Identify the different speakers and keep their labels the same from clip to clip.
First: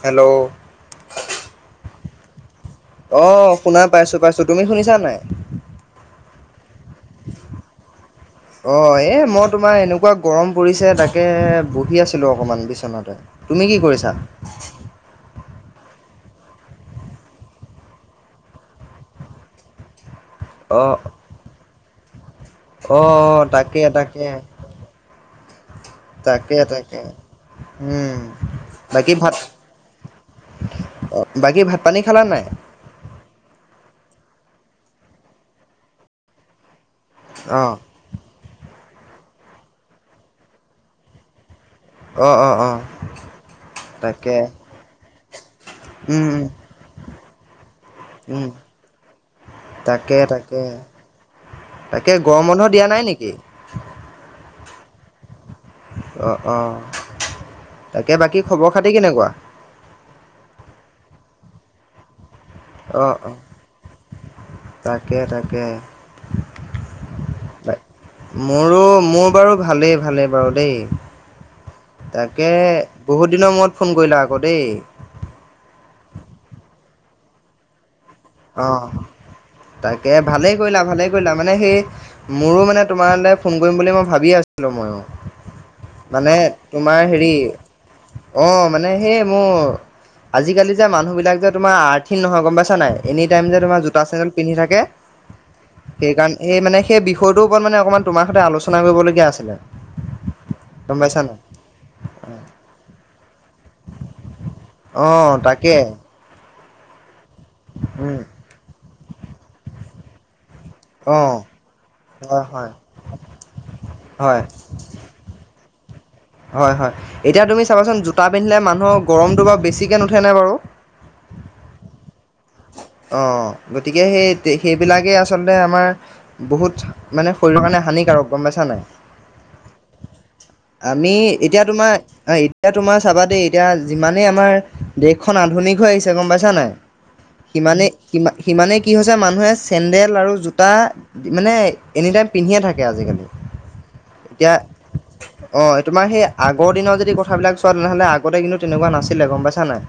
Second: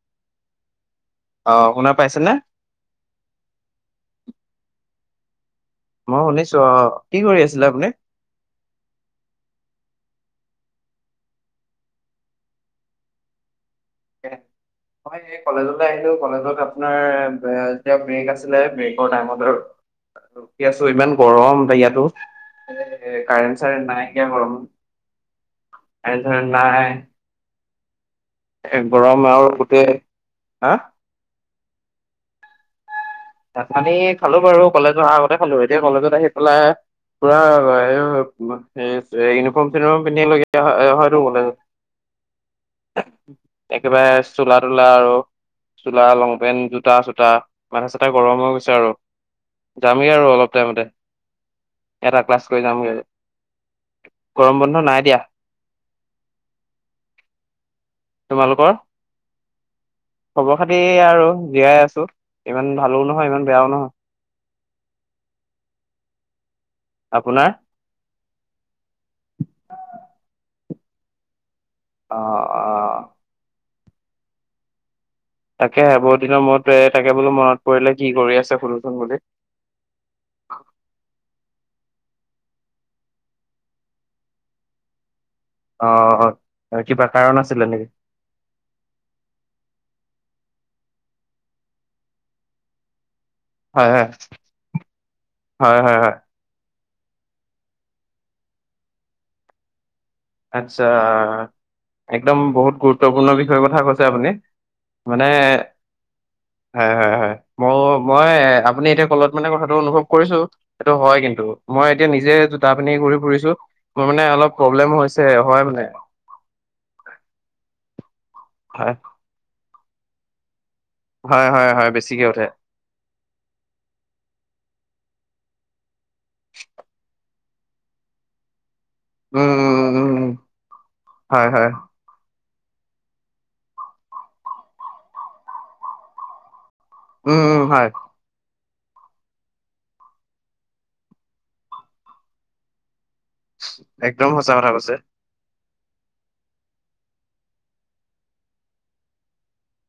Speaker 1: Hello
Speaker 2: অ শুনা পাইছেনে
Speaker 1: অ শুনা পাইছো পাইছো তুমি শুনিছা নাই
Speaker 2: মই শুনিছো অ কি কৰি আছিলে আপুনি
Speaker 1: অ এই মই তোমাৰ এনেকুৱা গৰম পৰিছে তাকে বহি আছিলো অকণমান বিচনাতে তুমি কি কৰিছা
Speaker 2: এনে মই এই কলেজলৈ আহিলো কলেজত আপোনাৰ এতিয়া ব্ৰেক আছিলে ব্ৰেকৰ টাইমত আৰু [unintelligible] পিয়াছোঁ
Speaker 1: অ'
Speaker 2: ইমান গৰম ত' ইয়াতো। এ
Speaker 1: অ' তাকে
Speaker 2: কাৰেণ্ট-চাৰেণ্ট নাই একে
Speaker 1: তাকে।
Speaker 2: গৰম। কাৰেণ্ট-চাছেণ্ট
Speaker 1: তাকে
Speaker 2: নাই।
Speaker 1: তাকে উম।
Speaker 2: এ'
Speaker 1: বাকী
Speaker 2: গৰম
Speaker 1: ভাত
Speaker 2: আৰু গোটেই, হা?
Speaker 1: বাকী, ভাত-পানী খালা নে নাই?
Speaker 2: পানী খালো বাৰু কলেজ অহা আগতে খালো এতিয়া কলেজত আহি পেলাই পুৰা
Speaker 1: অ'
Speaker 2: ইউনিফৰ্ম চনিফৰ্ম পিন্ধিলে অহাটো হল
Speaker 1: অ' অ' অ'
Speaker 2: একেবাৰে
Speaker 1: তাকে
Speaker 2: চোলা তোলা আৰু চোলা
Speaker 1: উম
Speaker 2: লং
Speaker 1: উম
Speaker 2: পেণ্ট জোতা চোতা মান গৰম
Speaker 1: উম
Speaker 2: হৈ গৈছে আৰু যামেই
Speaker 1: তাকে
Speaker 2: আৰু অলপ
Speaker 1: তাকে
Speaker 2: টাইমতে
Speaker 1: তাকে
Speaker 2: এটা ক্লাছ
Speaker 1: গৰম বন্ধ
Speaker 2: কৰি
Speaker 1: দিয়া
Speaker 2: যামগৈ
Speaker 1: নাই নেকি?
Speaker 2: গৰম বন্ধ নাই দিয়া।
Speaker 1: অ অ তাকে বাকী খবৰ
Speaker 2: তোমালোকৰ
Speaker 1: খাতি কেনেকুৱা?
Speaker 2: খবৰ খাতি আৰু জীয়াই আছো ইমান ভালো
Speaker 1: অ'
Speaker 2: নহয়
Speaker 1: অ'
Speaker 2: ইমান বেয়াও নহয়।
Speaker 1: তাকে তাকে।
Speaker 2: আপোনাৰ?
Speaker 1: মোৰো মোৰ বাৰু ভালেই ভালেই বাৰু দেই
Speaker 2: অ
Speaker 1: তাকে
Speaker 2: অ
Speaker 1: বহুত দিনৰ মূৰত ফোন কৰিলা আকৌ দেই
Speaker 2: তাকে বহুত দিনৰ মূৰত তাকে বোলো মনত পৰিলে কি কৰি আছে।
Speaker 1: অ
Speaker 2: সুধোচোন বুলি
Speaker 1: তাকে ভালেই কৰিলা ভালেই কৰিলা মানে সেই মোৰো মানে তোমালৈ ফোন কৰিম বুলি মই ভাবি আছিলো মইয়ো মানে
Speaker 2: অ
Speaker 1: তোমাৰ
Speaker 2: কিবা
Speaker 1: হেৰি
Speaker 2: কাৰণ আছিলে নেকি
Speaker 1: অ মানে সেই মোৰ আজিকালি যে মানুহ বিলাক যে তোমাৰ আৰ্থিন নহয় গম পাইছা নাই। এনি টাইম যে তোমাৰ
Speaker 2: হয় হয়
Speaker 1: জোতা চেণ্ডেল পিন্ধি থাকে
Speaker 2: হয় হয় হয়
Speaker 1: সেইকাৰণে এই মানে সেই বিষয়টোৰ ওপৰত মানে অকণমান তোমাৰ সৈতে আলোচনা কৰিবলগীয়া আছিলে।
Speaker 2: আচ্ছা
Speaker 1: গম পাইছা নাই
Speaker 2: একদম বহুত গুৰুত্বপূৰ্ণ বিষয়ৰ কথা কৈছে আপুনি
Speaker 1: অ
Speaker 2: মানে
Speaker 1: তাকে
Speaker 2: হয় হয় হয় মই
Speaker 1: উম,
Speaker 2: মই আপুনি এতিয়া কলত মানে কথাটো অনুভৱ কৰিছো সেইটো হয়
Speaker 1: অ',
Speaker 2: কিন্তু মই এতিয়া নিজে
Speaker 1: হয়
Speaker 2: জোটা
Speaker 1: হয়
Speaker 2: পিন্ধি ঘূৰি ফুৰিছো মোৰ মানে
Speaker 1: হয়
Speaker 2: অলপ প্ৰব্লেম হৈছে হয় মানে।
Speaker 1: হয় হয় এতিয়া তুমি চাবাচোন জোতা পিন্ধিলে
Speaker 2: হয়
Speaker 1: মানুহৰ গৰমটো বাৰু বেছিকৈ নুঠেনে বাৰু।
Speaker 2: হয় হয় হয় বেছিকে উঠে।
Speaker 1: অঁ গতিকে সেই সেইবিলাকেই আচলতে আমাৰ বহুত মানে শৰীৰৰ কাৰণে হানিকাৰক গম পাইছা নাই।
Speaker 2: উম উম উম উম
Speaker 1: আমি
Speaker 2: হয়
Speaker 1: এতিয়া
Speaker 2: হয়
Speaker 1: তোমাৰ এতিয়া তোমাৰ চাবা দেই এতিয়া যিমানেই আমাৰ দেশখন আধুনিক হৈ আহিছে গম পাইছা নাই।
Speaker 2: উম উম
Speaker 1: সিমানে
Speaker 2: হয়
Speaker 1: সি সিমানে কি হৈছে মানুহে চেন্দেল আৰু জোতা মানে এনি টাইম পিন্ধিয়ে থাকে আজিকালি
Speaker 2: একদম সঁচা কথা কৈছে।
Speaker 1: অ তোমাৰ সেই আগৰ দিনৰ যদি কথাবিলাক চোৱা তেনেহলে আগতে কিন্তু তেনেকুৱা নাছিলে গম পাইছা নাই।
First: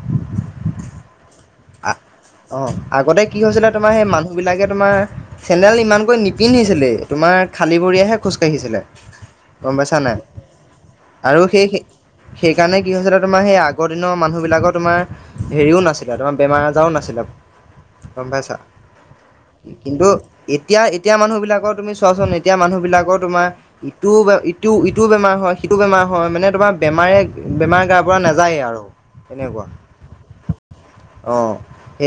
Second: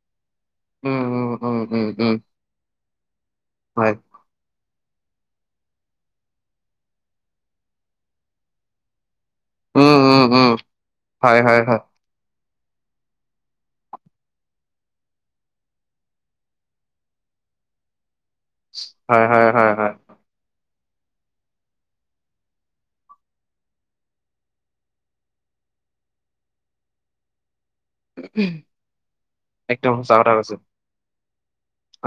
Speaker 2: উম উম উম উম উম-
Speaker 1: অ আগতে কি হৈছিলে
Speaker 2: হয়
Speaker 1: তোমাৰ সেই মানুহ বিলাকে তোমাৰ চেনেল ইমানকৈ নিপিন্ধিছিলেই তোমাৰ খালী ভৰিয়েহে খোজকাাঢ়িছিলে। গম
Speaker 2: উম
Speaker 1: পাইছা নাই
Speaker 2: উম উম হয়
Speaker 1: আৰু
Speaker 2: হয়
Speaker 1: সেই
Speaker 2: হয়
Speaker 1: সেই- সেইকাৰণে কি হৈছিল তোমাৰ সেই আগৰ দিনৰ মানুহবিলাকৰ তোমাৰ- হেৰিয়ো নাছিলে তোমাৰ বেমাৰ আজাৰও না চিলে গম পাইছা?
Speaker 2: হয় হয় হয় হয়
Speaker 1: কিন্তু এতিয়া, এতিয়া মানুহবিলাকৰ তুমি চোৱাচোন, এতিয়া মানুহবিলাকৰ তোমাৰ ইটো, বে-ইটো, ইটো বেমাৰ হয়, সিটো বেমাৰ হয়, মানে তোমাৰ বেমাৰে, বেমাৰ গাৰ পৰা নাজায়ে আৰু সেনেকুৱা।
Speaker 2: একদম সঁচা কথা কৈছে
Speaker 1: অ',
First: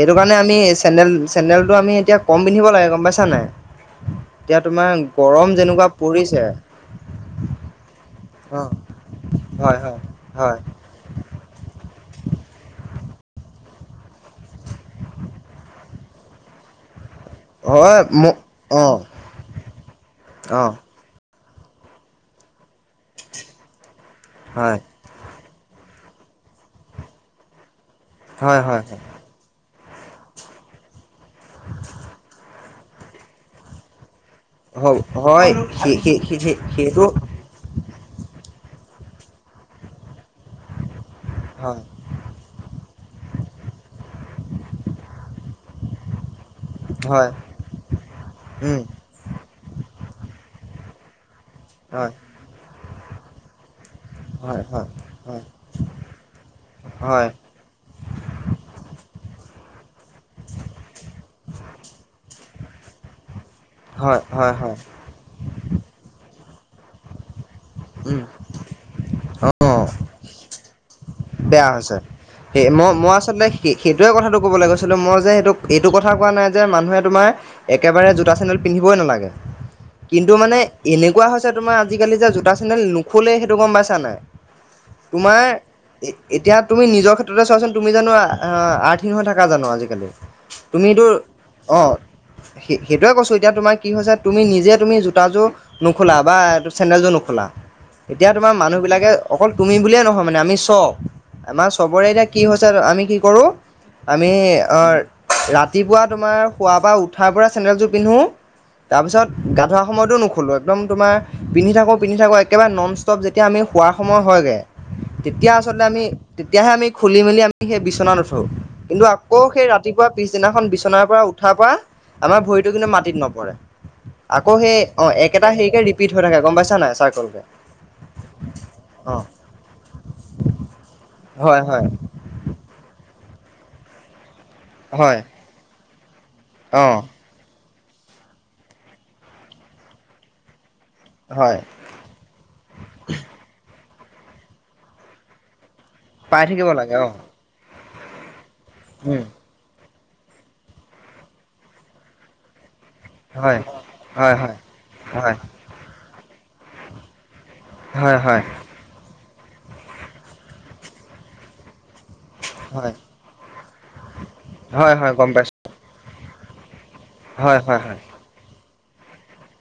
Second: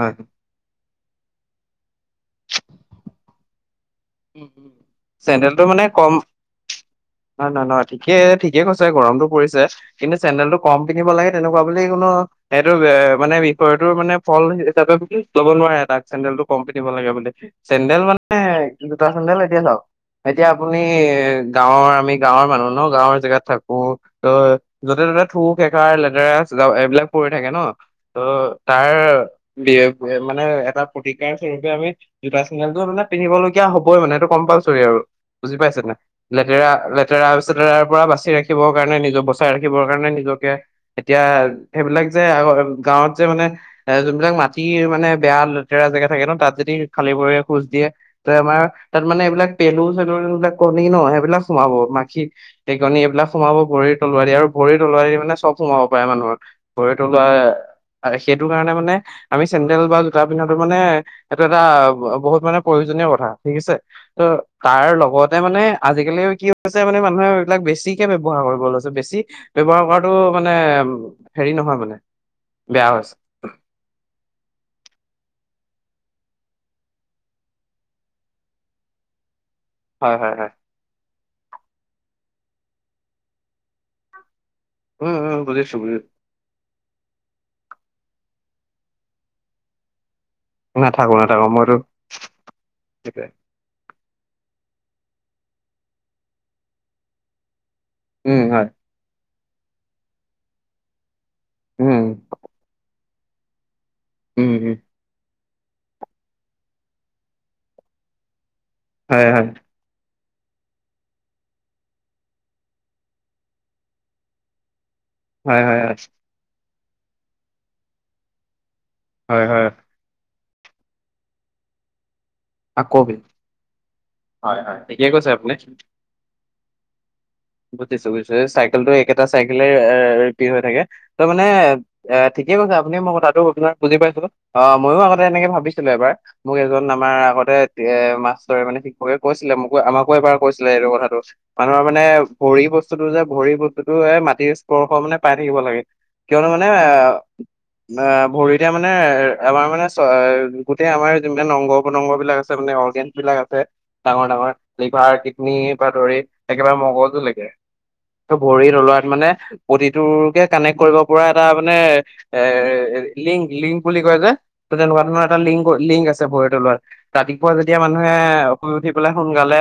Speaker 2: হয়
Speaker 1: আমি চেডেল-চেন্দেলটো আমি এতিয়া কম পিন্ধিব লাগে গম পাইছা নাই? এতিয়া তোমাৰ গৰম
Speaker 2: চেন্দেলটো মানে
Speaker 1: যেনেকুৱা
Speaker 2: কম
Speaker 1: পৰিছে।
Speaker 2: নহয়, নহয়, নহয়, ঠিকেই, ঠিকে
Speaker 1: অ',
Speaker 2: কৈছে, গৰমটো পৰিছে
Speaker 1: হয়, হয়,
Speaker 2: কিন্তু চেণ্ডেলটো
Speaker 1: হয়,
Speaker 2: কম পিন্ধিব লাগে তেনেকুৱা বুলি কোনো সেইটো এ, মানে বিষয়টো মানে ফল হিচাপে ল'ব নোৱাৰে, তাক চেণ্ডেলটো কম পিন্ধিব লাগে বুলি চেণ্ডেল
Speaker 1: হয়,
Speaker 2: মানে
Speaker 1: ম অ',
Speaker 2: জোতা, চেণ্ডেল এতিয়া চাওঁক, এতিয়া
Speaker 1: অ',
Speaker 2: আপুনি গাঁৱৰ আমি গাঁৱৰ মানুহ ন? গাঁৱৰ জেগাত থাকোঁ, ত'
Speaker 1: হয়, হয়,
Speaker 2: য'তে ত'তে থু, খেকাৰ, লেতেৰাছ এইবিলাক পৰি থাকে ন? ত'
Speaker 1: হয়, হয়,
Speaker 2: তাৰ বি মানে এটা প্ৰতিকাৰ স্বৰূপে আমি জোতা মানে পিন্ধিবলগীয়া হ'বই মানে এইটো কম্পালচৰি আৰু,
Speaker 1: হয়, হয়,
Speaker 2: বুজি পাইছেনে?
Speaker 1: সেই সেই সেই সেই
Speaker 2: লেতেৰা
Speaker 1: সেইটো
Speaker 2: তাৰপিছত তাৰ পৰা বাচি ৰাখিবৰ কাৰণে, নিজৰ বচাই ৰাখিবৰ কাৰণে, নিজকে এতিয়া
Speaker 1: হয়,
Speaker 2: সেইবিলাক যে, আ, গাঁৱত যে, মানে যোনবিলাক মাটিৰ মানে বেয়া লেতেৰা জেগা থাকে ন' তাত যদি খালি
Speaker 1: হয়,
Speaker 2: ভৰিৰে খোজ দিয়ে, ত' আমাৰ
Speaker 1: উম,
Speaker 2: তাত মানে এইবিলাক পেলু, চেলুৰবিলাক কণী ন' সেইবিলাক সোমাব
Speaker 1: হয়,
Speaker 2: মাখি [unintelligible] কণী এইবিলাক সোমাব ভৰিত তলুৱাই দি আৰু
Speaker 1: হয়, হয়,
Speaker 2: ভৰি
Speaker 1: হয়,
Speaker 2: তলুৱাই দি মানে চব সোমাব পাৰে মানুহৰ ভৰি তলুৱা
Speaker 1: হয়,
Speaker 2: সেইটোকাৰণে মানে আমি চেণ্ডেল বা জোতা পিন্ধাটো মানে এইটো, এটা বহুত মানে প্ৰয়োজনীয় কথা। ঠিক আছে,
Speaker 1: হয়,
Speaker 2: ত'
Speaker 1: হয়, হয়,
Speaker 2: তাৰ লগতে মানে আজিকালি কি হৈছে? মানে মানুহে এইবিলাক বেছ বেছিকে
Speaker 1: উম,
Speaker 2: ব্যৱহাৰ কৰিব লৈছে, বেছি ব্যৱহাৰ
Speaker 1: অ',
Speaker 2: কৰাটো মানে উ
Speaker 1: বেয়া হৈছে, সেই মই-মই আচলতে সে-সেইটোৱে কথাটো ক'বলৈ গৈছিলোঁ, মই যে, সেইটো এইটো কথা কোৱা নাই যে, মানুহে তোমাৰ একেবাৰে জোতা, চেণ্ডেল পিন্ধিবই নালাগে।
Speaker 2: হয়
Speaker 1: কিন্তু
Speaker 2: হয় হয়
Speaker 1: মানে এনেকুৱা হৈছে তোমাৰ আজিকালি যে, জোতা, চেণ্ডেল নোখোলেই সেইটো গম পাইছা নাই?
Speaker 2: উম উম
Speaker 1: তোমাৰ
Speaker 2: বুজিছো বুজিছো
Speaker 1: এতিয়া তুমি নিজৰ ক্ষেত্ৰতে চোৱাচোন, তুমি জানোঁ আহ-আৰ্থিন হৈ থাকা জানোঁ আজিকালি? তুমিতো
Speaker 2: নাথাকো নাথাকো মইতো
Speaker 1: অ', সে-সেইটোৱে
Speaker 2: সেইটোৱে।
Speaker 1: কৈছোঁ, এতিয়া তোমাক কি হৈছে, তুমি নিজে তুমি জোতাযোৰ নোখোলা বা চেণ্ডেলযোৰ নোখোলা। এতিয়া
Speaker 2: উম
Speaker 1: তোমাৰ
Speaker 2: হয়
Speaker 1: মানুহবিলাকে অকল তুমি বুলিয়ে নহয় মানে আমি চ আমাৰ
Speaker 2: উম
Speaker 1: চবৰে এতিয়া কি হৈছে? আমি কি কৰোঁ আমি
Speaker 2: উম উম
Speaker 1: অ' ৰাতিপুৱা তোমাৰ শুৱাপা উঠাৰ পৰা চেণ্ডেলযোৰ পিন্ধোঁ
Speaker 2: হয়
Speaker 1: তাৰপিছত
Speaker 2: হয়
Speaker 1: গা ধোৱা সময়তো নোখোলো। একদম তোমাৰ পিন্ধি থাকোঁ, পিন্ধি থাকোঁ, একেবাৰে নন ষ্টপ যেতিয়া আমি শোৱাৰ সময় হয়গে। তেতিয়া
Speaker 2: হয় হয়
Speaker 1: আচলতে
Speaker 2: হয়
Speaker 1: আমি, তেতিয়াহে আমি খুলি, মেলি আমি সেই বিচনাত উঠোঁ, কিন্তু আকৌ
Speaker 2: হয়
Speaker 1: সেই
Speaker 2: হয়
Speaker 1: ৰা ৰাতিপুৱা পিছদিনাখন বিচনাৰ পৰা উঠাৰ পা, আমাৰ ভৰিত কিন্তু
Speaker 2: আকৌ বি
Speaker 1: মাটিত নপৰে, আকৌ
Speaker 2: হয়
Speaker 1: সেই
Speaker 2: হয় ঠিকে
Speaker 1: অ',
Speaker 2: কৈছে
Speaker 1: একেটা
Speaker 2: আপুনি
Speaker 1: হেৰিকে ৰিপিট হৈ থাকে গম পাইছা নাই? চাৰ্কলকে।
Speaker 2: বুজিছোঁ, বুজিছোঁ চাইকেলটো একেটা
Speaker 1: অ'
Speaker 2: চাইকেলে ৰিপিত হৈ থাকে ত' মানে
Speaker 1: হয় হয়
Speaker 2: এ ঠিকে কৈছে আপুনি মই কথাটো আপোনাক বুজি পাইছিলোঁ, অ', ময়ো
Speaker 1: হয়
Speaker 2: আগতে এনেকে ভাবিছিলোঁ এবাৰ। মোক এজন
Speaker 1: অ'
Speaker 2: আমাৰ আগতে এ, মাষ্টৰে মানে শিক্ষকে কৈছিলে, মোকো আমাকো এবাৰ কৈছিলে, এইটো কথা। টো,
Speaker 1: হয়
Speaker 2: মানুহৰ মানে ভৰি বস্তুটো যে, ভৰি বস্তুটোয়ে মাটিৰ স্পৰ্শ মানে পাই থাকিব লাগে।
Speaker 1: পাই
Speaker 2: কিয়নো মানে
Speaker 1: থাকিব
Speaker 2: এ
Speaker 1: লাগে অ'
Speaker 2: ভৰি এতিয়া মানে
Speaker 1: উম।
Speaker 2: আমাৰ মানে চ গোটেই আমাৰা মানে অংগ প্ৰতংগ বিলাক আছে মানে অৰ্গেন বিলাক আছে
Speaker 1: হয়
Speaker 2: ডাঙৰ,
Speaker 1: হয়
Speaker 2: ডাঙৰ
Speaker 1: হয়
Speaker 2: লিভাৰ
Speaker 1: হয়
Speaker 2: কিডনী বা ধৰি একেবাৰে মগজো লৈকে।
Speaker 1: হয় হয়
Speaker 2: ভৰি তলোৱাত মানে প্ৰতিটোৰকে কানেক্ট কৰিব পৰা এটা মানে এ
Speaker 1: হয়
Speaker 2: লিংক, লিংক বুলি কয় যে
Speaker 1: হয়
Speaker 2: তেনেকুৱা
Speaker 1: হয়
Speaker 2: ধৰণৰ
Speaker 1: গম
Speaker 2: এটা
Speaker 1: পাইছোঁ।
Speaker 2: লিংক, লিংক আছে ভৰি তলোৱাত। ৰাতিপুৱা
Speaker 1: হয়
Speaker 2: যেতিয়া
Speaker 1: হয় হয়
Speaker 2: মানুহে শুই উঠি পেলাই সোনকালে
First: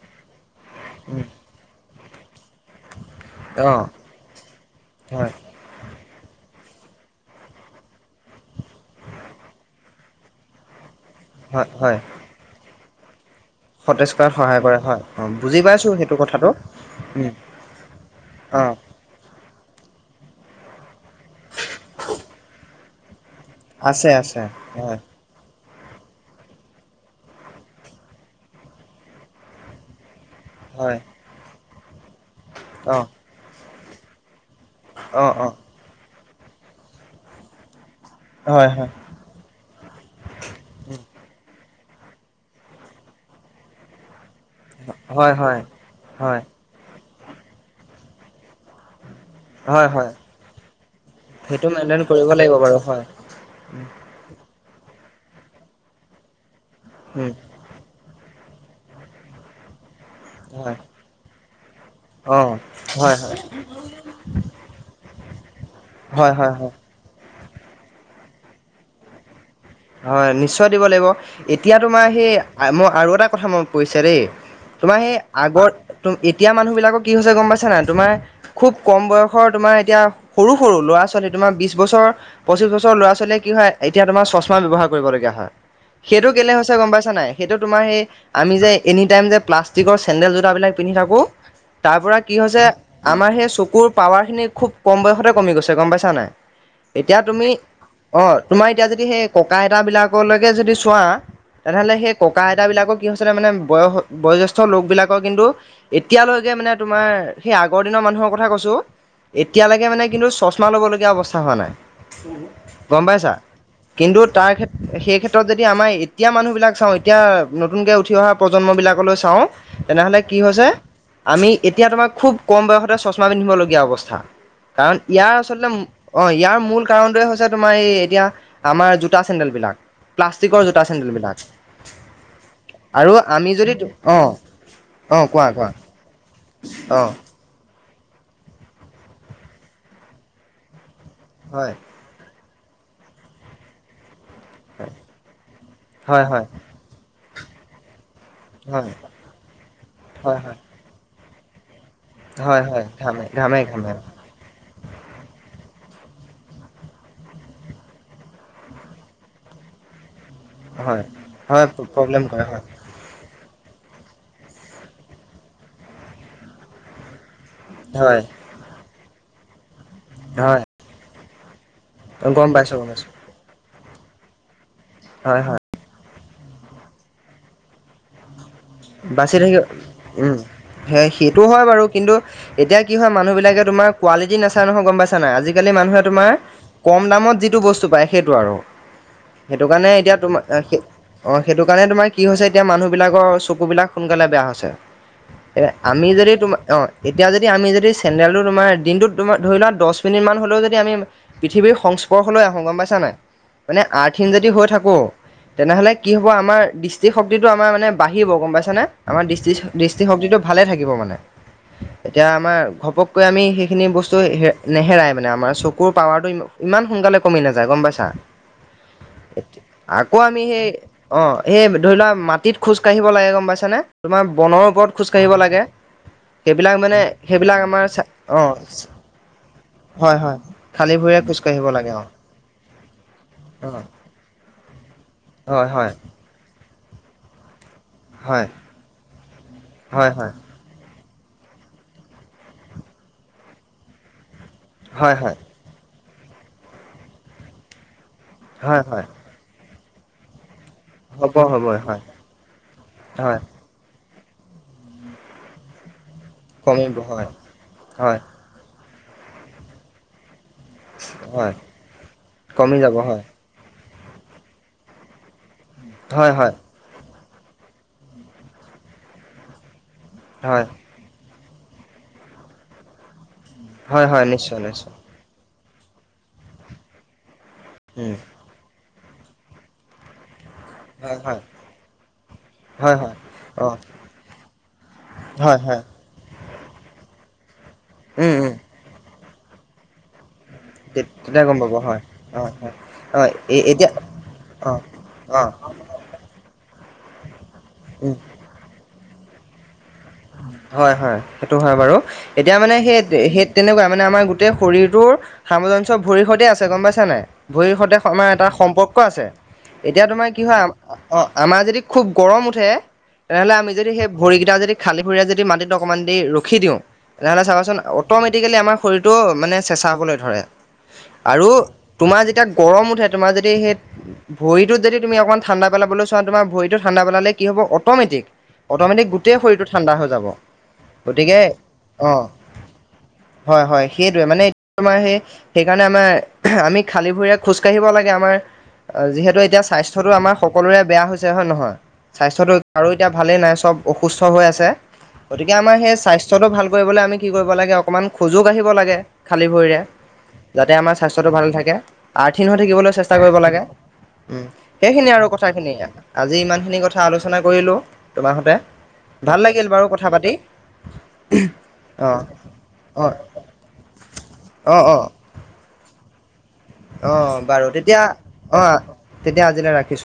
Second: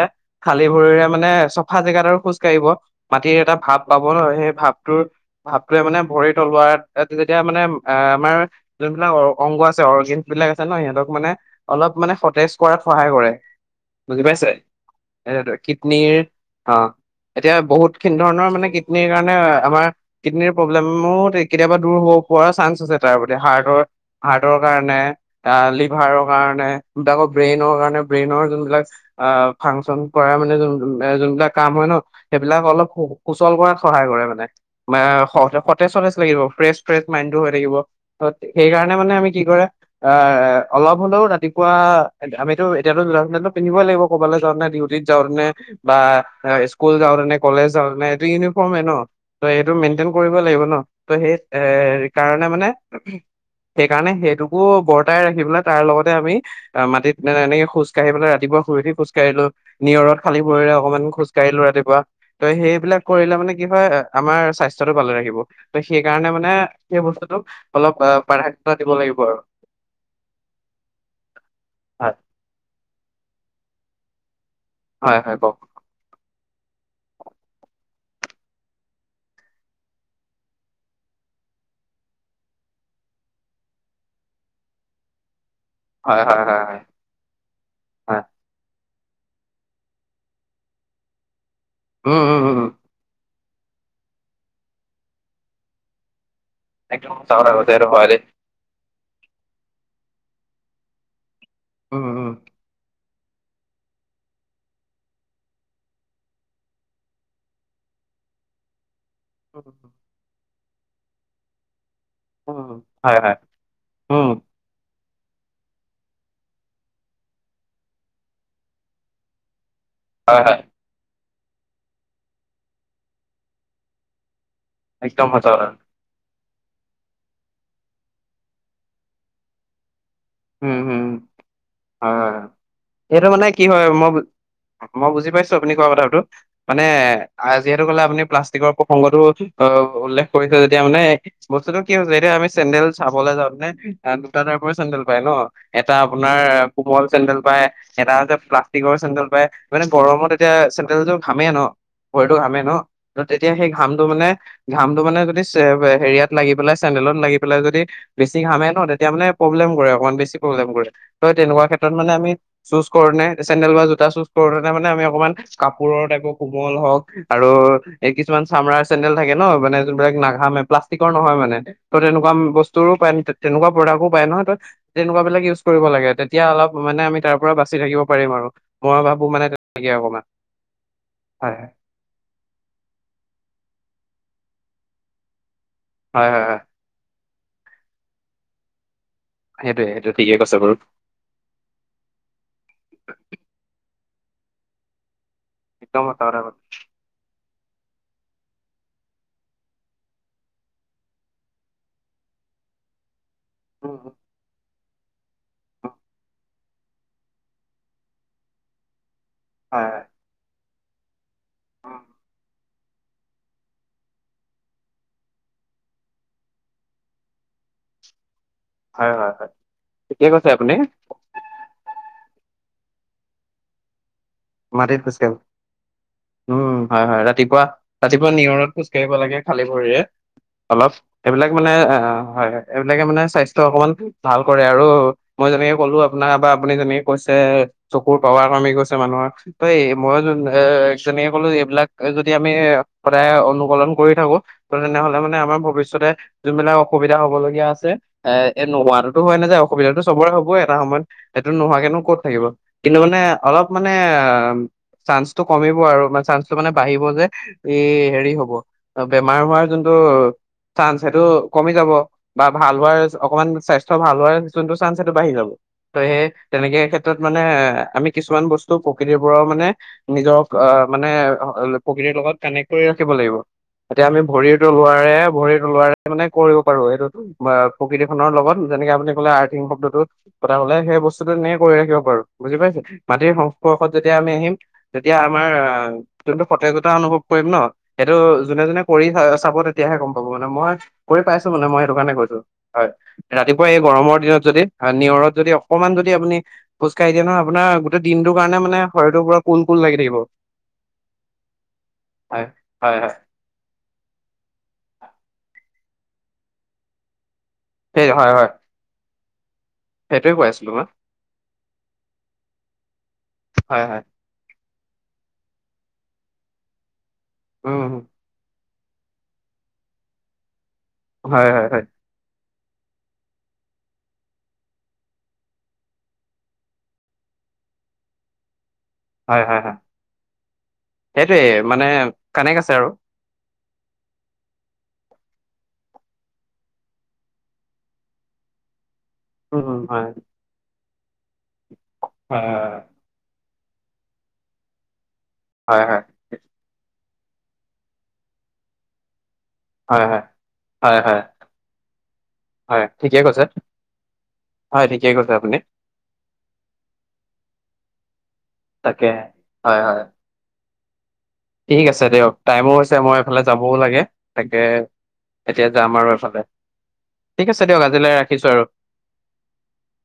Speaker 2: খালী ভৰিৰে
Speaker 1: উম
Speaker 2: মানে চফা জেগাত আৰু খোজ খাঢ়িব মাটিৰ এটা
Speaker 1: অ'
Speaker 2: ভাপ পাব ন সেই ভাপটোৰ
Speaker 1: হয়
Speaker 2: ভ টোৱে মানে ভৰি তলোত যেতিয়া মানে অ', আমাৰ যোনবিলাক অংগ আছে অৰ্গেন বিলাক আছে ন সিহঁতক মানে
Speaker 1: হয়
Speaker 2: অলপ
Speaker 1: হয়
Speaker 2: মানে সতেজ কৰাত সহায় কৰে।
Speaker 1: সতেজ
Speaker 2: বুজি
Speaker 1: কৰাত
Speaker 2: পাইছে
Speaker 1: সহায় কৰে হয় অ'
Speaker 2: এ
Speaker 1: বুজি পাইছোঁ সেইটো
Speaker 2: কিডনীৰ
Speaker 1: কথাটো
Speaker 2: অ'
Speaker 1: উম
Speaker 2: এতিয়া বহুত খিনি ধৰণৰ মানে
Speaker 1: অ'।
Speaker 2: কিডনীৰ কাৰণে আমাৰ কিডনীৰ প্ৰব্লেমো কেতিয়াবা দূৰ হ হোৱাৰ চান্স আছে। তাৰপ হাৰ্টৰ,
Speaker 1: আছে আছে
Speaker 2: হাৰ্টৰ
Speaker 1: হয়
Speaker 2: কাৰণে। আহ লিভাৰৰ কাৰণে তা ব্ৰেইনৰ কাৰণে ব্ৰেইনৰ যোনবিলাক অ', ফাংচন কৰা মানে যোন
Speaker 1: হয়
Speaker 2: যোনবিলাক কাম হয় ন সেইবিলাক অলপ
Speaker 1: অ'
Speaker 2: সুচল কৰাত সহায় কৰে মানে,
Speaker 1: অ' অ'
Speaker 2: সতেজ, সতেজ লাগিব ফ্ৰেছ, ফ্ৰেছ মাইণ্ডটো হৈ থাকিব। অ',
Speaker 1: হয় হয়
Speaker 2: এইকাৰণে মানে আমি কি কৰে অ', অলপ হলেও ৰাতিপুৱা আমিতো এতিয়াতো লৰা চটো পিন্ধিবই লাগিব। ক'বালে যাওটে ডিউটি
Speaker 1: হয়
Speaker 2: যাওঁতে
Speaker 1: হয়
Speaker 2: বা
Speaker 1: হয়
Speaker 2: স্কুল স্কুল যাওঁতে নে কলেজ যাওঁতে এইটো ইউনিফৰ্মে ন। ত' এইটো
Speaker 1: হয়
Speaker 2: মেইন্টেইন
Speaker 1: হয়
Speaker 2: কৰিব লাগিব ন ত' সেই এ
Speaker 1: সেইটো মেইনটেইন কৰিব
Speaker 2: কাৰণে
Speaker 1: লাগিব
Speaker 2: মানে
Speaker 1: বাৰু হয়। উম,
Speaker 2: সেইকাৰণে সেইটোকো বৰ্তাই ৰাখি পেলাই তাৰ লগতে আমি মাটিত
Speaker 1: উম,
Speaker 2: এনেকে খোজ খোজকাঢ়ি ৰাতিপুৱা শুই উঠি খোজঢ়িলো নিয়ৰত খালি ভৰিৰে
Speaker 1: হয়,
Speaker 2: অকমান খোজ ৰাতিপুৱা ত'
Speaker 1: অ',
Speaker 2: সেইবিলাক
Speaker 1: হয়, হয়,
Speaker 2: কৰিলে মানে কি হয় আমাৰ স্বাস্থ্যতটো ভালে ৰাখিব ত
Speaker 1: হয়,
Speaker 2: সেইকাৰণে
Speaker 1: হয়,
Speaker 2: মানে
Speaker 1: হয়।
Speaker 2: সেই বস্তুতটো অলপ অ', প্ৰাধান্যতা দিব লাগিব আৰু।
Speaker 1: হয় নিশ্চয় দিব লাগিব, এতিয়া
Speaker 2: হয়
Speaker 1: তোমাৰ সেই মই আৰু এটা কথা মনত পৰিছে দেই। তোমাৰ সেই
Speaker 2: হয়, হয়, কওক।
Speaker 1: আগৰ এতিয়া মানুহ বিলাকৰ কি হৈছে গ'ম পাইছে না তোমাৰ খুব কম বয়সৰ তোমাৰ এতিয়া সৰু, সৰু ল'ৰা ছোৱালী তোমাৰ বিশ বছৰ পঁচিশ বছৰৰ ল'ৰা ছোৱালীয়ে কি হয় এতিয়া তোমাৰ চশমা ব্যৱহাৰ কৰিবলগীয়া হয়
Speaker 2: হয়,
Speaker 1: সেইটো
Speaker 2: হয়,
Speaker 1: কেলে
Speaker 2: হয়,
Speaker 1: হৈছে
Speaker 2: হয়,
Speaker 1: গ'ম পাই নাই সেইটো তোমাৰ সেই
Speaker 2: হয়।
Speaker 1: আমি যে এনি টাইম যে প্লাষ্টিকৰ চেন্দেল জোতাবিলাক পিন্ধি থাকো তাৰ পৰা
Speaker 2: উম,
Speaker 1: কি
Speaker 2: উম, উম,
Speaker 1: হৈছে
Speaker 2: উম,
Speaker 1: আমাৰ সেই চকুৰ পাৱাৰ খিনি খুব কম বয়সতে কমি গৈছে গ'ম পাইছা নাই।
Speaker 2: একদম
Speaker 1: এতিয়া
Speaker 2: সঁচা
Speaker 1: তুমি
Speaker 2: কথা কৈছে এইটো হয় দেই।
Speaker 1: অ' তোমাৰ এতিয়া যদি সেই ককা আইতাবিলাকলৈকে যদি চোৱা তেনেহ'লে
Speaker 2: উম,
Speaker 1: সেই
Speaker 2: উম,
Speaker 1: ককা আইতাবিলাকক কি হৈছিলে মানে বয়স বয়োজ্যেষ্ঠ লোকবিলাকৰ কিন্তু এতিয়ালৈকে মানে তোমাৰ সেই আগৰ দিনৰ মানুহৰ কথা কৈছোঁ এতিয়ালৈকে মানে কিন্তু চশমা ল'বলগীয়া অৱস্থা হোৱা নাই
Speaker 2: উম,
Speaker 1: গ'ম
Speaker 2: হয়,
Speaker 1: পাইছা।
Speaker 2: হয়,
Speaker 1: কিন্তু
Speaker 2: উম,
Speaker 1: তাৰ ক্ষেত্ৰত সেই ক্ষেত্ৰত যদি আমাৰ এতিয়া মানুহবিলাক চাওঁ এতিয়া নতুনকে উঠি অহা প্ৰজন্মবিলাকলৈ চাওঁ তেনেহ'লে কি
Speaker 2: হয়, হয়,
Speaker 1: হৈছে আমি এতিয়া তোমাৰ খুব কম বয়সতে চশমা পিন্ধিবলগীয়া অৱস্থা। কাৰণ
Speaker 2: একদম
Speaker 1: ইয়াৰ
Speaker 2: সঁচা কথা।
Speaker 1: আচলতে অ', ইয়াৰ মূল কাৰণটোৱে হৈছে তোমাৰ এই এতিয়া আমাৰ জোতা চেণ্ডেল বিলাক।
Speaker 2: উম হম হয়, হয়।
Speaker 1: আৰু
Speaker 2: এইটো মানে
Speaker 1: আমি
Speaker 2: কি
Speaker 1: যদি
Speaker 2: হয় মই
Speaker 1: অ
Speaker 2: মই বুজি পাইছোঁ আপুনি কোৱা কথাটো। মানে
Speaker 1: অ
Speaker 2: যিহেতু কলে আপুনি প্লাষ্টিকৰ প্ৰসংগতটো অ উল্লেখ কৰিছে যেতিয়া মানে
Speaker 1: হয়
Speaker 2: বস্তুতটো কি হৈছে এতিয়া আমি চেণ্ডেল চাবলৈ যাওঁতে দুটাজেগাৰ পৰা চেণ্ডেল- ন এটা
Speaker 1: হয়
Speaker 2: আপোনাৰ
Speaker 1: হয়
Speaker 2: কোমল চেণ্ডেল পাই এটা যে
Speaker 1: হয়
Speaker 2: প্লাষ্টিকৰ চেণ্ডেল পায় মানে গৰমত
Speaker 1: হয়
Speaker 2: এতিয়া
Speaker 1: হয়
Speaker 2: চেণ্ডেলটো ঘামেই ন ভৰিটো
Speaker 1: হয়
Speaker 2: ঘামেই ন
Speaker 1: হয় ঘামে
Speaker 2: তেতিয়া
Speaker 1: ঘামে
Speaker 2: সেই
Speaker 1: ঘামে
Speaker 2: ঘামটো মানে ঘামটো মানে যদি হেৰিয়াত লাগি পেলাই চেণ্ডেলত লাগি পেলাই যদি বেছি ঘামে ন তেতিয়া মানে প্ৰব্লেম কৰে অকনমান বেছি প্ৰব্লেম কৰে
Speaker 1: হয়
Speaker 2: তেনেকুৱা
Speaker 1: হয়
Speaker 2: ক্ষেত্ৰত মানে
Speaker 1: প্ৰব্লেম
Speaker 2: আমি
Speaker 1: কৰে হয়
Speaker 2: চৌজ কৰে চেন্দেল বা জোতা চুজ কৰোনে মানে আমি অকণমান কাপোৰৰ টাইপৰ কোমল হওক। আৰু এই
Speaker 1: হয়
Speaker 2: কিছুমান চামৰাৰ চেণ্ডল থাকে ন মানে যোনবিলাক
Speaker 1: হয়
Speaker 2: নাঘামে প্লাষ্টিকৰ নহয় মানে। ত তেনেকুৱা
Speaker 1: গম পাইছো
Speaker 2: বস্তুো
Speaker 1: গম পাইছো
Speaker 2: পায় তেনেকুৱা প্ৰডাক্টো পায় নহয় ত তেনেকুৱা
Speaker 1: হয়
Speaker 2: বিলাক
Speaker 1: হয়
Speaker 2: ইউজ কৰিব লাগে তেতিয়া অলপ মানে আমি তাৰ পৰা বাচি থাকিব পাৰিম আৰু মই ভাবো
Speaker 1: বাচি
Speaker 2: মানে
Speaker 1: থাকিব
Speaker 2: তেনেকে অকমান
Speaker 1: উম হে সেইটো হয় বাৰু কিন্তু এতিয়া কি হয় মানুহবিলাকে তোমাৰ কোৱালিটি নাচায় নহয় গম পাইছা নাই আজিকালি মানুহে
Speaker 2: হয়
Speaker 1: তোমাৰ
Speaker 2: হয় হয়
Speaker 1: কম দামত যিটো বস্তু পায় সেইটো আৰু সেইটো
Speaker 2: সেইটোয়ে
Speaker 1: কাৰণে এতিয়া
Speaker 2: ঠিকে
Speaker 1: তোমাৰ
Speaker 2: কৈছে বাৰু
Speaker 1: অ সেইটো কাৰণে তোমাৰ কি হৈছে এতিয়া মানুহ বিলাকৰ চকু বিলাক সোনকালে বেয়া হৈছে এ
Speaker 2: একদম
Speaker 1: আমি
Speaker 2: সঁচা
Speaker 1: যদি
Speaker 2: কথা
Speaker 1: তোমাৰ
Speaker 2: কৈছে
Speaker 1: অ এতিয়া যদি আমি যদি চেন্দেলটো তোমাৰ দিনটোত তোমাৰ ধৰি লোৱা দহ মিনিট মান হলেও যদি আমি পৃথিৱীৰ সংস্পৰ্শলৈ আহোঁ গম পাইছা নাই মানে
Speaker 2: উম উম
Speaker 1: আৰ্থিন যদি হৈ থাকোঁ তেনেহলে
Speaker 2: উম,
Speaker 1: কি হব আমাৰ দৃষ্টি শক্তিটো আমাৰ মানে বাঢ়িব গম পাইছানে। আমাৰ দৃষ্টি
Speaker 2: হয় হয়
Speaker 1: দৃষ্টিশক্তিটো ভালে থাকিব মানে
Speaker 2: উম,
Speaker 1: এতিয়া আমাৰ ঘপককৈ আমি সেইখিনি বস্তু হে নেহেৰাই মানে আমাৰ চকুৰ পাৱাৰটো ইমান সোনকালে কমি নাযায় গম পাইছা
Speaker 2: হয় হয় হয়
Speaker 1: আকৌ
Speaker 2: ঠিকে
Speaker 1: আমি
Speaker 2: কৈছে
Speaker 1: সেই
Speaker 2: আপুনি
Speaker 1: অঁ এই ধৰি লোৱা মাটিত খোজকাঢ়িব লাগে গম পাইছা নে তোমাৰ বনৰ ওপৰত
Speaker 2: মাটিত
Speaker 1: খোজ কাঢ়িব
Speaker 2: খোজকাঢ়িব
Speaker 1: লাগে সেইবিলাক
Speaker 2: উম
Speaker 1: মানে
Speaker 2: হয় হয়
Speaker 1: সেইবিলাক
Speaker 2: ৰাতিপুৱা
Speaker 1: আমাৰ
Speaker 2: ৰাতিপুৱা
Speaker 1: অ
Speaker 2: নিয়ৰত খোজ কাঢ়িব লাগে খালী ভৰিৰে
Speaker 1: হয় হয়
Speaker 2: অলপ
Speaker 1: খালী ভৰিৰে খোজ
Speaker 2: হেইবিলাক
Speaker 1: কাঢ়িব
Speaker 2: মানে
Speaker 1: লাগে অ
Speaker 2: হয় হয় এইবিলাকে মানে স্বাস্থ্য অকমান ভাল কৰে আৰু মই
Speaker 1: অ
Speaker 2: যেনেকে
Speaker 1: হয়
Speaker 2: ক'লো আপোনাৰ বা আপুনি যেনেকে কৈছে চকুৰ পাৱাৰ
Speaker 1: হয়
Speaker 2: কমি গৈছে মানুহৰ তই
Speaker 1: হয় হয়
Speaker 2: মই
Speaker 1: হয়
Speaker 2: [inaudible] এ যেনেকে কলো এইবিলাক যদি আমি সদায় অনুহৰণ কৰি থাকো। ত
Speaker 1: হয়
Speaker 2: তেনেহলে
Speaker 1: হয়
Speaker 2: মানে আমাৰ ভৱিষ্যতে যোনবিলাক অসুবিধা হবলগীয়া আছে। এ এ নোহোৱাতো হয় নাযায় অসুবিধাতো সবৰে হবই এটা সময়ত।
Speaker 1: হ'ব
Speaker 2: এইটো
Speaker 1: হ'ব
Speaker 2: নোহোৱাকেনো
Speaker 1: হয়
Speaker 2: ক'ত থাকিব কিন্তু মানে
Speaker 1: হয়
Speaker 2: অলপ হেইয়া চাঞ্চটো কমিব আৰু বা চাঞ্চ যিটো মানে
Speaker 1: কমিব
Speaker 2: বাঢ়িব যে
Speaker 1: হয়
Speaker 2: ই
Speaker 1: হয়
Speaker 2: হেৰি হব বেমাৰ হোৱাৰ যোনটো চান্স সেইটো
Speaker 1: হয়
Speaker 2: কমি যাব বা ভাল
Speaker 1: কমি যাব
Speaker 2: হোৱাৰ
Speaker 1: হয়
Speaker 2: অকমান স্বাস্থ্য ভাল হোৱাৰ যোনটো চান্স সেইটো বাঢ়ি যাব। ত সেই
Speaker 1: হয় হয়
Speaker 2: তেনেকে ক্ষেত্ৰত মানে এ আমি কিছুমান বস্তু প্ৰকৃতিৰ পৰাও মানে নিজক
Speaker 1: হয়
Speaker 2: অ মানে প্ৰকৃতিৰ লগত কানেক্ট কৰি ৰাখিব লাগিব। এতিয়া
Speaker 1: হয়
Speaker 2: আমি
Speaker 1: হয় নিশ্চয়
Speaker 2: ভৰিতো
Speaker 1: নিশ্চয়
Speaker 2: লোৱাৰে ভৰি তলোৱাৰে মানে কৰিব পাৰো সেইটো প্ৰকৃতি
Speaker 1: উম
Speaker 2: খনৰ লগত যেনেকে আপুনি ক'লে আৰ্ শব্দটো সদায় হলে সেই
Speaker 1: হয়
Speaker 2: বস্তুটো
Speaker 1: হয়
Speaker 2: এনে কৰি ৰাখিব পাৰো বুজি পাইছে
Speaker 1: হয় হয়
Speaker 2: মাটিৰ
Speaker 1: অ
Speaker 2: সংস্পৰ্শত যেতিয়া আমি আহিম তেতিয়া আমাৰ
Speaker 1: হয় হয়
Speaker 2: যোনটো সতৰ্কতা অনুভৱ কৰিম ন সেইটো
Speaker 1: উম উম
Speaker 2: যোনে যোনে কৰি চাব তেতিয়াহে গম পাব মানে মই কৰি
Speaker 1: তেতিয়া
Speaker 2: পাইছো
Speaker 1: গম
Speaker 2: মানে
Speaker 1: পাব
Speaker 2: মই সেইটো
Speaker 1: হয়
Speaker 2: কাৰণে কৈছো হয়
Speaker 1: অ
Speaker 2: ৰাতিপুৱা এই
Speaker 1: এতিয়া
Speaker 2: গৰমৰ দিনত যদি
Speaker 1: অ
Speaker 2: নিয়ৰত
Speaker 1: অ
Speaker 2: যদি অকমান যদি আপুনি খোজাকাঢ়ি দিয়ে নহয় আপোনাৰ গোটেই
Speaker 1: উম
Speaker 2: দিনটো কাৰনে মানে শৰীৰটোৰ পুৰা কুল কুল লাগি থাকিব
Speaker 1: হয় হয় সেইটো হয় বাৰু
Speaker 2: হয়
Speaker 1: এতিয়া মানে
Speaker 2: হয়
Speaker 1: সেই
Speaker 2: হয়
Speaker 1: সেই তেনেকুৱা মানে আমাৰ গোটেই শৰীৰটোৰ সামঞ্জস্য ভৰিৰ সৈতে আছে গম পাইছা নাই। ভৰিৰ সৈতে
Speaker 2: সেই
Speaker 1: আমাৰ
Speaker 2: হয়
Speaker 1: এটা
Speaker 2: হয়
Speaker 1: সম্পৰ্ক আছে। এতিয়া তোমাৰ
Speaker 2: সেইটোৱে
Speaker 1: কি
Speaker 2: কৈ
Speaker 1: হয়
Speaker 2: আছিলো মই
Speaker 1: অ আমাৰ যদি খুব গৰম উঠে, তেনেহলে আমি
Speaker 2: হয়
Speaker 1: যদি
Speaker 2: হয়
Speaker 1: সেই ভৰিকেইটা যদি খালী ভৰিৰে যদি মাটিত অকণমান দেৰি ৰখি দিওঁ, তেনেহ'লে চাবাচোন
Speaker 2: উম উম।
Speaker 1: অট'মেটিকেলি আমাৰ শৰীৰটো মানে চেঁচা হ'বলে ধৰে, আৰু
Speaker 2: হয় হয় হয়
Speaker 1: তোমাৰ যেতিয়া গৰম উঠে, তোমাৰ যদি সেই ভৰিটোত যদি তুমি অকমান ঠাণ্ডা পেলাবলৈ চোৱা, তোমাৰ ভৰিটো ঠাণ্ডা পালে কি হব অ'মেটিক অট-মেটিক গোটেই
Speaker 2: হয় হয়
Speaker 1: শৰীৰটো
Speaker 2: হয়
Speaker 1: ঠাণ্ডা হৈ যাব
Speaker 2: সেইটোৱে
Speaker 1: গতিকে
Speaker 2: মানে
Speaker 1: অ।
Speaker 2: কানেক্ট আছে আৰু
Speaker 1: হয় হয় সেইটোৱে মানে তোমাৰ সেই সেইকাৰণে আমাৰ আমি খালী ভৰিৰে খোজকাঢ়িব লাগে, আমাৰ যিহে টো
Speaker 2: উম
Speaker 1: এতিয়া
Speaker 2: উম, হয়
Speaker 1: স্বাস্থ্যটো আমাৰ সকলোৰে বেয়া হৈছে হয় নহয়,
Speaker 2: হয়
Speaker 1: স্বাস্থ্যটো আৰু এতিয়া ভালেই নাই চব অসুস্থ হৈ আছে, গতিকে আমাৰ
Speaker 2: হয় হয়
Speaker 1: সেই স্বা টো ভাল কৰিবলৈ আমি কি কৰিব লাগে অকণমান খোজো কাঢ়িব লাগে, খালী ভৰিৰে।
Speaker 2: হয় হয়
Speaker 1: যাতে আমাৰ
Speaker 2: হয় হয় হয়
Speaker 1: স্বাস্থ্যটো ভালে থাকে, আৰ্থিন হৈ
Speaker 2: হয়
Speaker 1: থাকিবলৈ
Speaker 2: ঠিকে
Speaker 1: চেষ্টা কৰিব
Speaker 2: কৈছে
Speaker 1: লাগে। উম
Speaker 2: হয় ঠিকে
Speaker 1: সেইখিনি আৰু
Speaker 2: কৈছে আপুনি
Speaker 1: কথাখিনি আজি ইমান খিনি কথা আলোচনা কৰিলো, তোমাৰ হতে।
Speaker 2: তাকে
Speaker 1: ভাল লাগিল
Speaker 2: হয়
Speaker 1: বাৰু
Speaker 2: হয়
Speaker 1: কথা পাতি।
Speaker 2: ঠিক আছে দিয়ক টাইমো হৈছে
Speaker 1: অ অ
Speaker 2: মই এইফালে যাবও লাগে, তাকে
Speaker 1: অ', অ',
Speaker 2: এতিয়া যাম আৰু এফালে।
Speaker 1: অ
Speaker 2: ঠিক আছে
Speaker 1: বাৰু
Speaker 2: দিয়ক
Speaker 1: তেতিয়া
Speaker 2: আজিলৈ ৰাখিছো আৰু
Speaker 1: অ তেতিয়া আজিলৈ ৰাখিছো।